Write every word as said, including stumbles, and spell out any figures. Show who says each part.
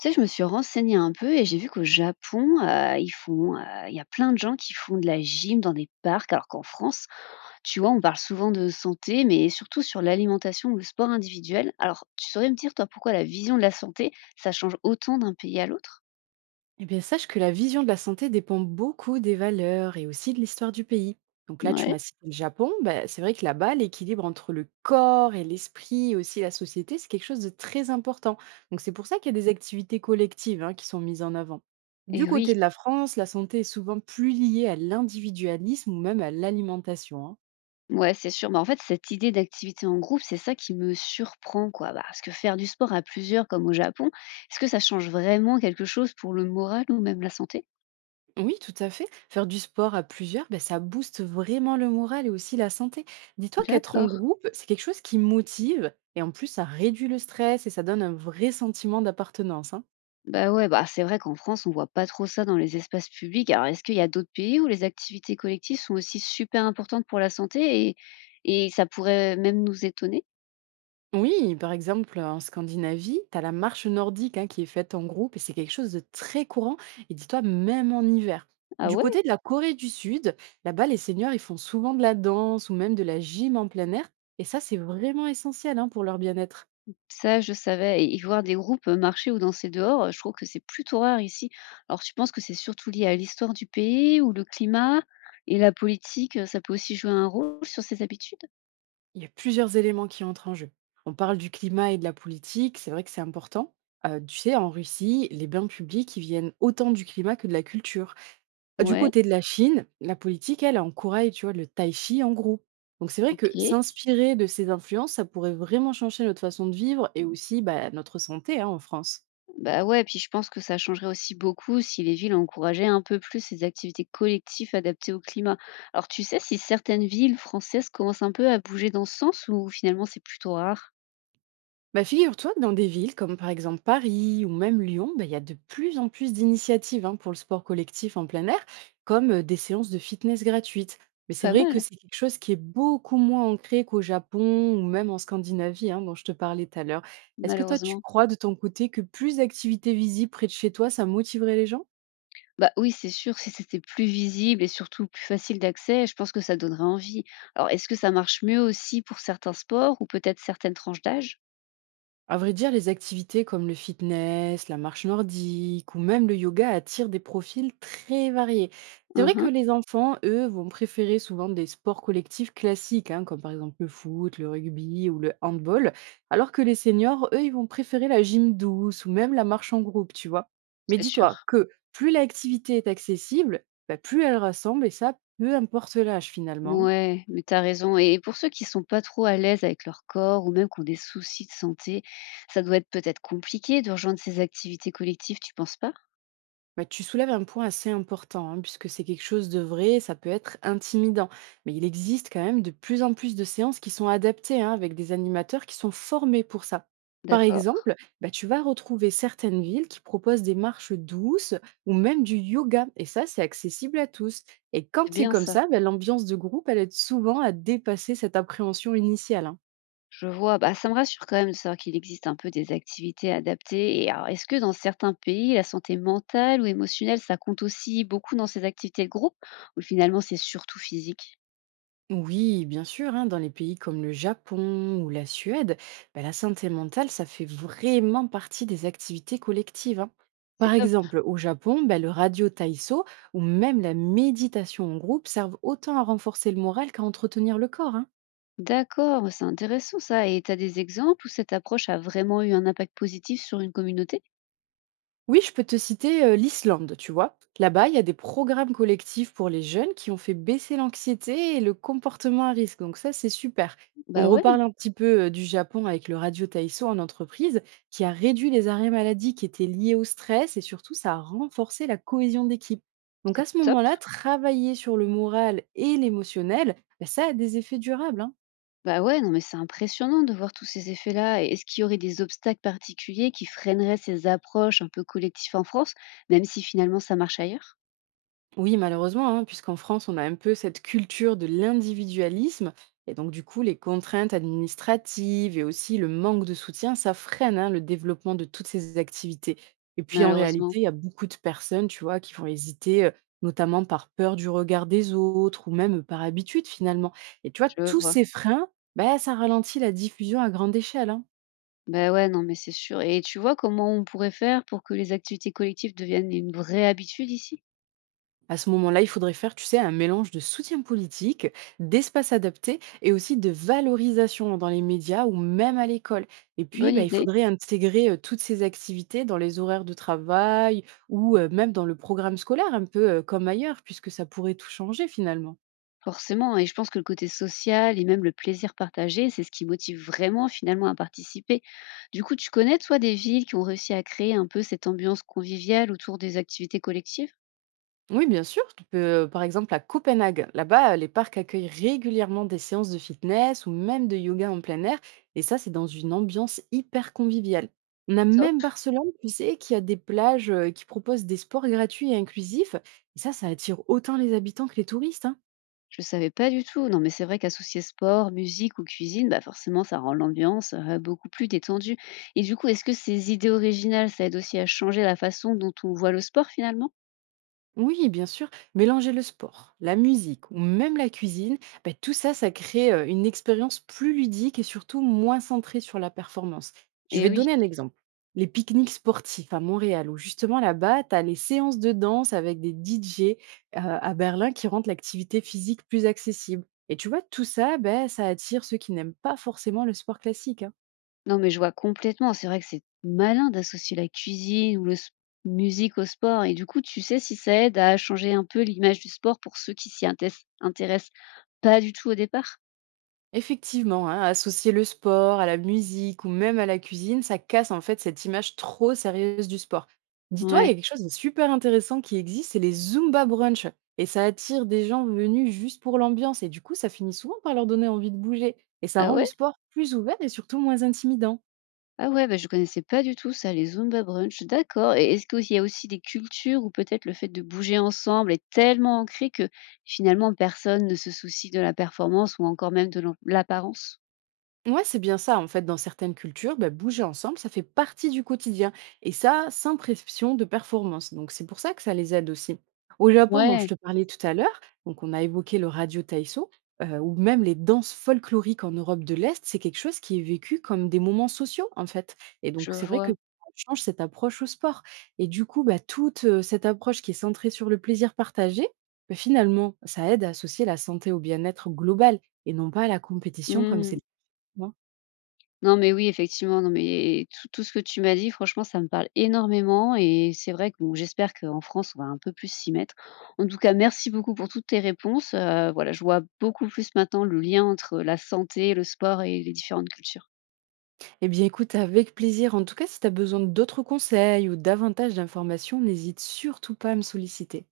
Speaker 1: Tu sais, je me suis renseignée un peu et j'ai vu qu'au Japon, heu, ils font, heu, il y a plein de gens qui font de la gym dans des parcs, alors qu'en France, tu vois, on parle souvent de santé, mais surtout sur l'alimentation ou le sport individuel. Alors, tu saurais me dire, toi, pourquoi la vision de la santé, ça change autant d'un pays à l'autre?
Speaker 2: Eh bien, sache que la vision de la santé dépend beaucoup des valeurs et aussi de l'histoire du pays. Donc là, tu
Speaker 1: Ouais.
Speaker 2: m'as cité le Japon. Bah, c'est vrai que là-bas, l'équilibre entre le corps et l'esprit et aussi la société, c'est quelque chose de très important. Donc c'est pour ça qu'il y a des activités collectives hein, qui sont mises en avant. Du
Speaker 1: Et oui,
Speaker 2: côté de la France, la santé est souvent plus liée à l'individualisme ou même à l'alimentation, hein.
Speaker 1: ouais, c'est sûr. Bah, en fait, cette idée d'activité en groupe, c'est ça qui me surprend, quoi. Bah, parce que faire du sport à plusieurs, comme au Japon, est-ce que ça change vraiment quelque chose pour le moral ou même la santé?
Speaker 2: Oui, tout à fait. Faire du sport à plusieurs, ben, ça booste vraiment le moral et aussi la santé. Dis-toi qu'être en
Speaker 1: D'accord.
Speaker 2: groupe, c'est quelque chose qui motive et en plus, ça réduit le stress et ça donne un vrai sentiment d'appartenance, hein.
Speaker 1: Bah, ouais, bah, c'est vrai qu'en France, on voit pas trop ça dans les espaces publics. Alors, est-ce qu'il y a d'autres pays où les activités collectives sont aussi super importantes pour la santé et, et ça pourrait même nous étonner?
Speaker 2: Oui, par exemple, en Scandinavie, tu as la marche nordique hein, qui est faite en groupe et c'est quelque chose de très courant. Et dis-toi, même en hiver.
Speaker 1: Ah
Speaker 2: Du
Speaker 1: ouais,
Speaker 2: côté de la Corée du Sud, là-bas, les seniors, ils font souvent de la danse ou même de la gym en plein air. Et ça, c'est vraiment essentiel hein, pour leur bien-être.
Speaker 1: ça, je savais. Et voir des groupes marcher ou danser dehors, euh, je trouve que c'est plutôt rare ici. Alors, tu penses que c'est surtout lié à l'histoire du pays ou le climat et la politique, euh, ça peut aussi jouer un rôle sur ces habitudes?
Speaker 2: Il y a plusieurs éléments qui entrent en jeu. On parle du climat et de la politique, c'est vrai que c'est important. Euh, tu sais, en Russie, les bains publics, ils viennent autant du climat que de la culture. Du
Speaker 1: Ouais,
Speaker 2: côté de la Chine, la politique, elle, encourage, tu vois, le tai chi en groupe. Donc c'est vrai que
Speaker 1: ok.
Speaker 2: s'inspirer de ces influences, ça pourrait vraiment changer notre façon de vivre et aussi bah, notre santé hein, en France.
Speaker 1: Bah, ouais, puis je pense que ça changerait aussi beaucoup si les villes encourageaient un peu plus ces activités collectives adaptées au climat. Alors, tu sais si certaines villes françaises commencent un peu à bouger dans ce sens ou finalement c'est plutôt rare?
Speaker 2: Bah, figure-toi que dans des villes comme par exemple Paris ou même Lyon, bah, il y a de plus en plus d'initiatives hein, pour le sport collectif en plein air, comme euh, des séances de fitness gratuites. Mais c'est
Speaker 1: Pas
Speaker 2: vrai que
Speaker 1: mal,
Speaker 2: c'est quelque chose qui est beaucoup moins ancré qu'au Japon ou même en Scandinavie, hein, dont je te parlais tout à l'heure. Est-ce que toi, tu
Speaker 1: malheureusement.
Speaker 2: crois de ton côté que plus d'activités visibles près de chez toi, ça motiverait les gens?
Speaker 1: Bah oui, c'est sûr, si c'était plus visible et surtout plus facile d'accès, je pense que ça donnerait envie. Alors, est-ce que ça marche mieux aussi pour certains sports ou peut-être certaines tranches d'âge?
Speaker 2: À vrai dire, les activités comme le fitness, la marche nordique ou même le yoga attirent des profils très variés. C'est vrai que
Speaker 1: Mhm,
Speaker 2: les enfants, eux, vont préférer souvent des sports collectifs classiques, hein, comme par exemple le foot, le rugby ou le handball, alors que les seniors, eux, ils vont préférer la gym douce ou même la marche en groupe, tu vois. Mais
Speaker 1: c'est
Speaker 2: dis-toi
Speaker 1: sûr.
Speaker 2: que plus l'activité est accessible, bah, plus elle rassemble, et ça, peu importe l'âge finalement.
Speaker 1: Ouais, mais t'as raison et pour ceux qui sont pas trop à l'aise avec leur corps ou même qui ont des soucis de santé, ça doit être peut-être compliqué de rejoindre ces activités collectives, tu penses pas?
Speaker 2: Bah, tu soulèves un point assez important, hein, puisque c'est quelque chose de vrai, ça peut être intimidant. Mais il existe quand même de plus en plus de séances qui sont adaptées, hein, avec des animateurs qui sont formés pour ça. Par
Speaker 1: D'accord,
Speaker 2: exemple, bah, tu vas retrouver certaines villes qui proposent des marches douces ou même du yoga. Et ça, c'est accessible à tous. Et
Speaker 1: c'est
Speaker 2: quand c'est
Speaker 1: bien
Speaker 2: comme
Speaker 1: ça.
Speaker 2: ça, bah, l'ambiance de groupe, elle aide souvent à dépasser cette appréhension initiale, hein.
Speaker 1: Je vois, bah, ça me rassure quand même de savoir qu'il existe un peu des activités adaptées et alors est-ce que dans certains pays, la santé mentale ou émotionnelle, ça compte aussi beaucoup dans ces activités de groupe ou finalement c'est surtout physique?
Speaker 2: Oui, bien sûr, hein, dans les pays comme le Japon ou la Suède, bah, la santé mentale, ça fait vraiment partie des activités collectives, hein.
Speaker 1: C'est
Speaker 2: Par
Speaker 1: top.
Speaker 2: exemple, au Japon, bah, le radio taïso ou même la méditation en groupe servent autant à renforcer le moral qu'à entretenir le corps, hein.
Speaker 1: D'accord, c'est intéressant ça et t'as des exemples où cette approche a vraiment eu un impact positif sur une communauté?
Speaker 2: Oui, je peux te citer euh, l'Islande, tu vois. Là-bas, il y a des programmes collectifs pour les jeunes qui ont fait baisser l'anxiété et le comportement à risque. Donc ça, c'est super.
Speaker 1: Bah,
Speaker 2: On
Speaker 1: ouais,
Speaker 2: reparle un petit peu euh, du Japon avec le Radio Taiso en entreprise, qui a réduit les arrêts maladie qui étaient liés au stress et surtout, ça a renforcé la cohésion d'équipe. Donc à
Speaker 1: c'est
Speaker 2: ce
Speaker 1: top.
Speaker 2: moment-là, travailler sur le moral et l'émotionnel, ben, ça a des effets durables, hein.
Speaker 1: Bah ouais, non, mais c'est impressionnant de voir tous ces effets-là. Et est-ce qu'il y aurait des obstacles particuliers qui freineraient ces approches un peu collectives en France, même si finalement ça marche ailleurs?
Speaker 2: Oui, malheureusement, hein, puisqu'en France, on a un peu cette culture de l'individualisme. Et donc, du coup, les contraintes administratives et aussi le manque de soutien, ça freine hein, le développement de toutes ces activités. Et puis, en
Speaker 1: Malheureusement,
Speaker 2: réalité, il y a beaucoup de personnes, tu vois, qui vont hésiter, euh, notamment par peur du regard des autres ou même par habitude, finalement. Et tu vois,
Speaker 1: je
Speaker 2: tous
Speaker 1: vois.
Speaker 2: ces freins, bah, ça ralentit la diffusion à grande échelle, hein.
Speaker 1: Bah ouais, non, mais c'est sûr. Et tu vois comment on pourrait faire pour que les activités collectives deviennent une vraie habitude ici?
Speaker 2: À ce moment-là, il faudrait faire, tu sais, un mélange de soutien politique, d'espace adapté et aussi de valorisation dans les médias ou même à l'école. Et puis,
Speaker 1: Bonne
Speaker 2: bah, il
Speaker 1: idée,
Speaker 2: faudrait intégrer euh, toutes ces activités dans les horaires de travail ou euh, même dans le programme scolaire, un peu euh, comme ailleurs, puisque ça pourrait tout changer finalement.
Speaker 1: forcément. Et je pense que le côté social et même le plaisir partagé, c'est ce qui motive vraiment finalement à participer. Du coup, tu connais, toi, des villes qui ont réussi à créer un peu cette ambiance conviviale autour des activités collectives?
Speaker 2: Oui, bien sûr. Tu peux, euh, par exemple, à Copenhague. Là-bas, euh, les parcs accueillent régulièrement des séances de fitness ou même de yoga en plein air. Et ça, c'est dans une ambiance hyper conviviale. On a
Speaker 1: Top.
Speaker 2: même Barcelone, tu sais, qui a des plages euh, qui proposent des sports gratuits et inclusifs. Et ça, ça attire autant les habitants que les touristes, hein.
Speaker 1: Je savais pas du tout. Non, mais c'est vrai qu'associer sport, musique ou cuisine, bah forcément, ça rend l'ambiance euh, beaucoup plus détendue. Et du coup, est-ce que ces idées originales, ça aide aussi à changer la façon dont on voit le sport finalement?
Speaker 2: Oui, bien sûr, mélanger le sport, la musique ou même la cuisine, ben, tout ça, ça crée euh, une expérience plus ludique et surtout moins centrée sur la performance. Je
Speaker 1: Eh
Speaker 2: vais te
Speaker 1: oui.
Speaker 2: donner un exemple. Les pique-niques sportifs à Montréal, où justement là-bas, tu as les séances de danse avec des D J euh, à Berlin qui rendent l'activité physique plus accessible. Et tu vois, tout ça, ben, ça attire ceux qui n'aiment pas forcément le sport classique, hein.
Speaker 1: Non, mais je vois complètement. C'est vrai que c'est malin d'associer la cuisine ou la musique au sport. Et du coup, tu sais si ça aide à changer un peu l'image du sport pour ceux qui s'y intés- intéressent pas du tout au départ?
Speaker 2: Effectivement, hein, associer le sport à la musique ou même à la cuisine, ça casse en fait cette image trop sérieuse du sport. Dis-toi, il y
Speaker 1: Ouais.
Speaker 2: a quelque chose de super intéressant qui existe, c'est les Zumba Brunch. Et ça attire des gens venus juste pour l'ambiance. Et du coup, ça finit souvent par leur donner envie de bouger. Et ça
Speaker 1: Ah
Speaker 2: rend le
Speaker 1: ouais.
Speaker 2: sport plus ouvert et surtout moins intimidant.
Speaker 1: Ah ouais, bah, je connaissais pas du tout ça, les Zumba brunch, d'accord. Et est-ce qu'il y a aussi des cultures où peut-être le fait de bouger ensemble est tellement ancré que finalement personne ne se soucie de la performance ou encore même de l'en- l'apparence?
Speaker 2: Ouais, c'est bien ça. En fait, dans certaines cultures, bah, bouger ensemble, ça fait partie du quotidien. Et ça, sans pression de performance. Donc, c'est pour ça que ça les aide aussi. Au Japon, dont je
Speaker 1: Ouais,
Speaker 2: te parlais tout à l'heure, donc on a évoqué le radio taïso, euh, ou même les danses folkloriques en Europe de l'Est, c'est quelque chose qui est vécu comme des moments sociaux, en fait. Et
Speaker 1: je
Speaker 2: donc, c'est vrai que
Speaker 1: vois.
Speaker 2: on change cette approche au sport. Et du coup, bah, toute euh, cette approche qui est centrée sur le plaisir partagé, bah, finalement, ça aide à associer la santé au bien-être global et non pas à la compétition comme c'est
Speaker 1: Hmm.
Speaker 2: le cas, hein.
Speaker 1: Non, mais oui, effectivement, non, mais tout, tout ce que tu m'as dit, franchement, ça me parle énormément. Et c'est vrai que bon, j'espère qu'en France, on va un peu plus s'y mettre. En tout cas, merci beaucoup pour toutes tes réponses. Euh, voilà, je vois beaucoup plus maintenant le lien entre la santé, le sport et les différentes cultures.
Speaker 2: Eh bien, écoute, avec plaisir. En tout cas, si tu as besoin d'autres conseils ou davantage d'informations, n'hésite surtout pas à me solliciter.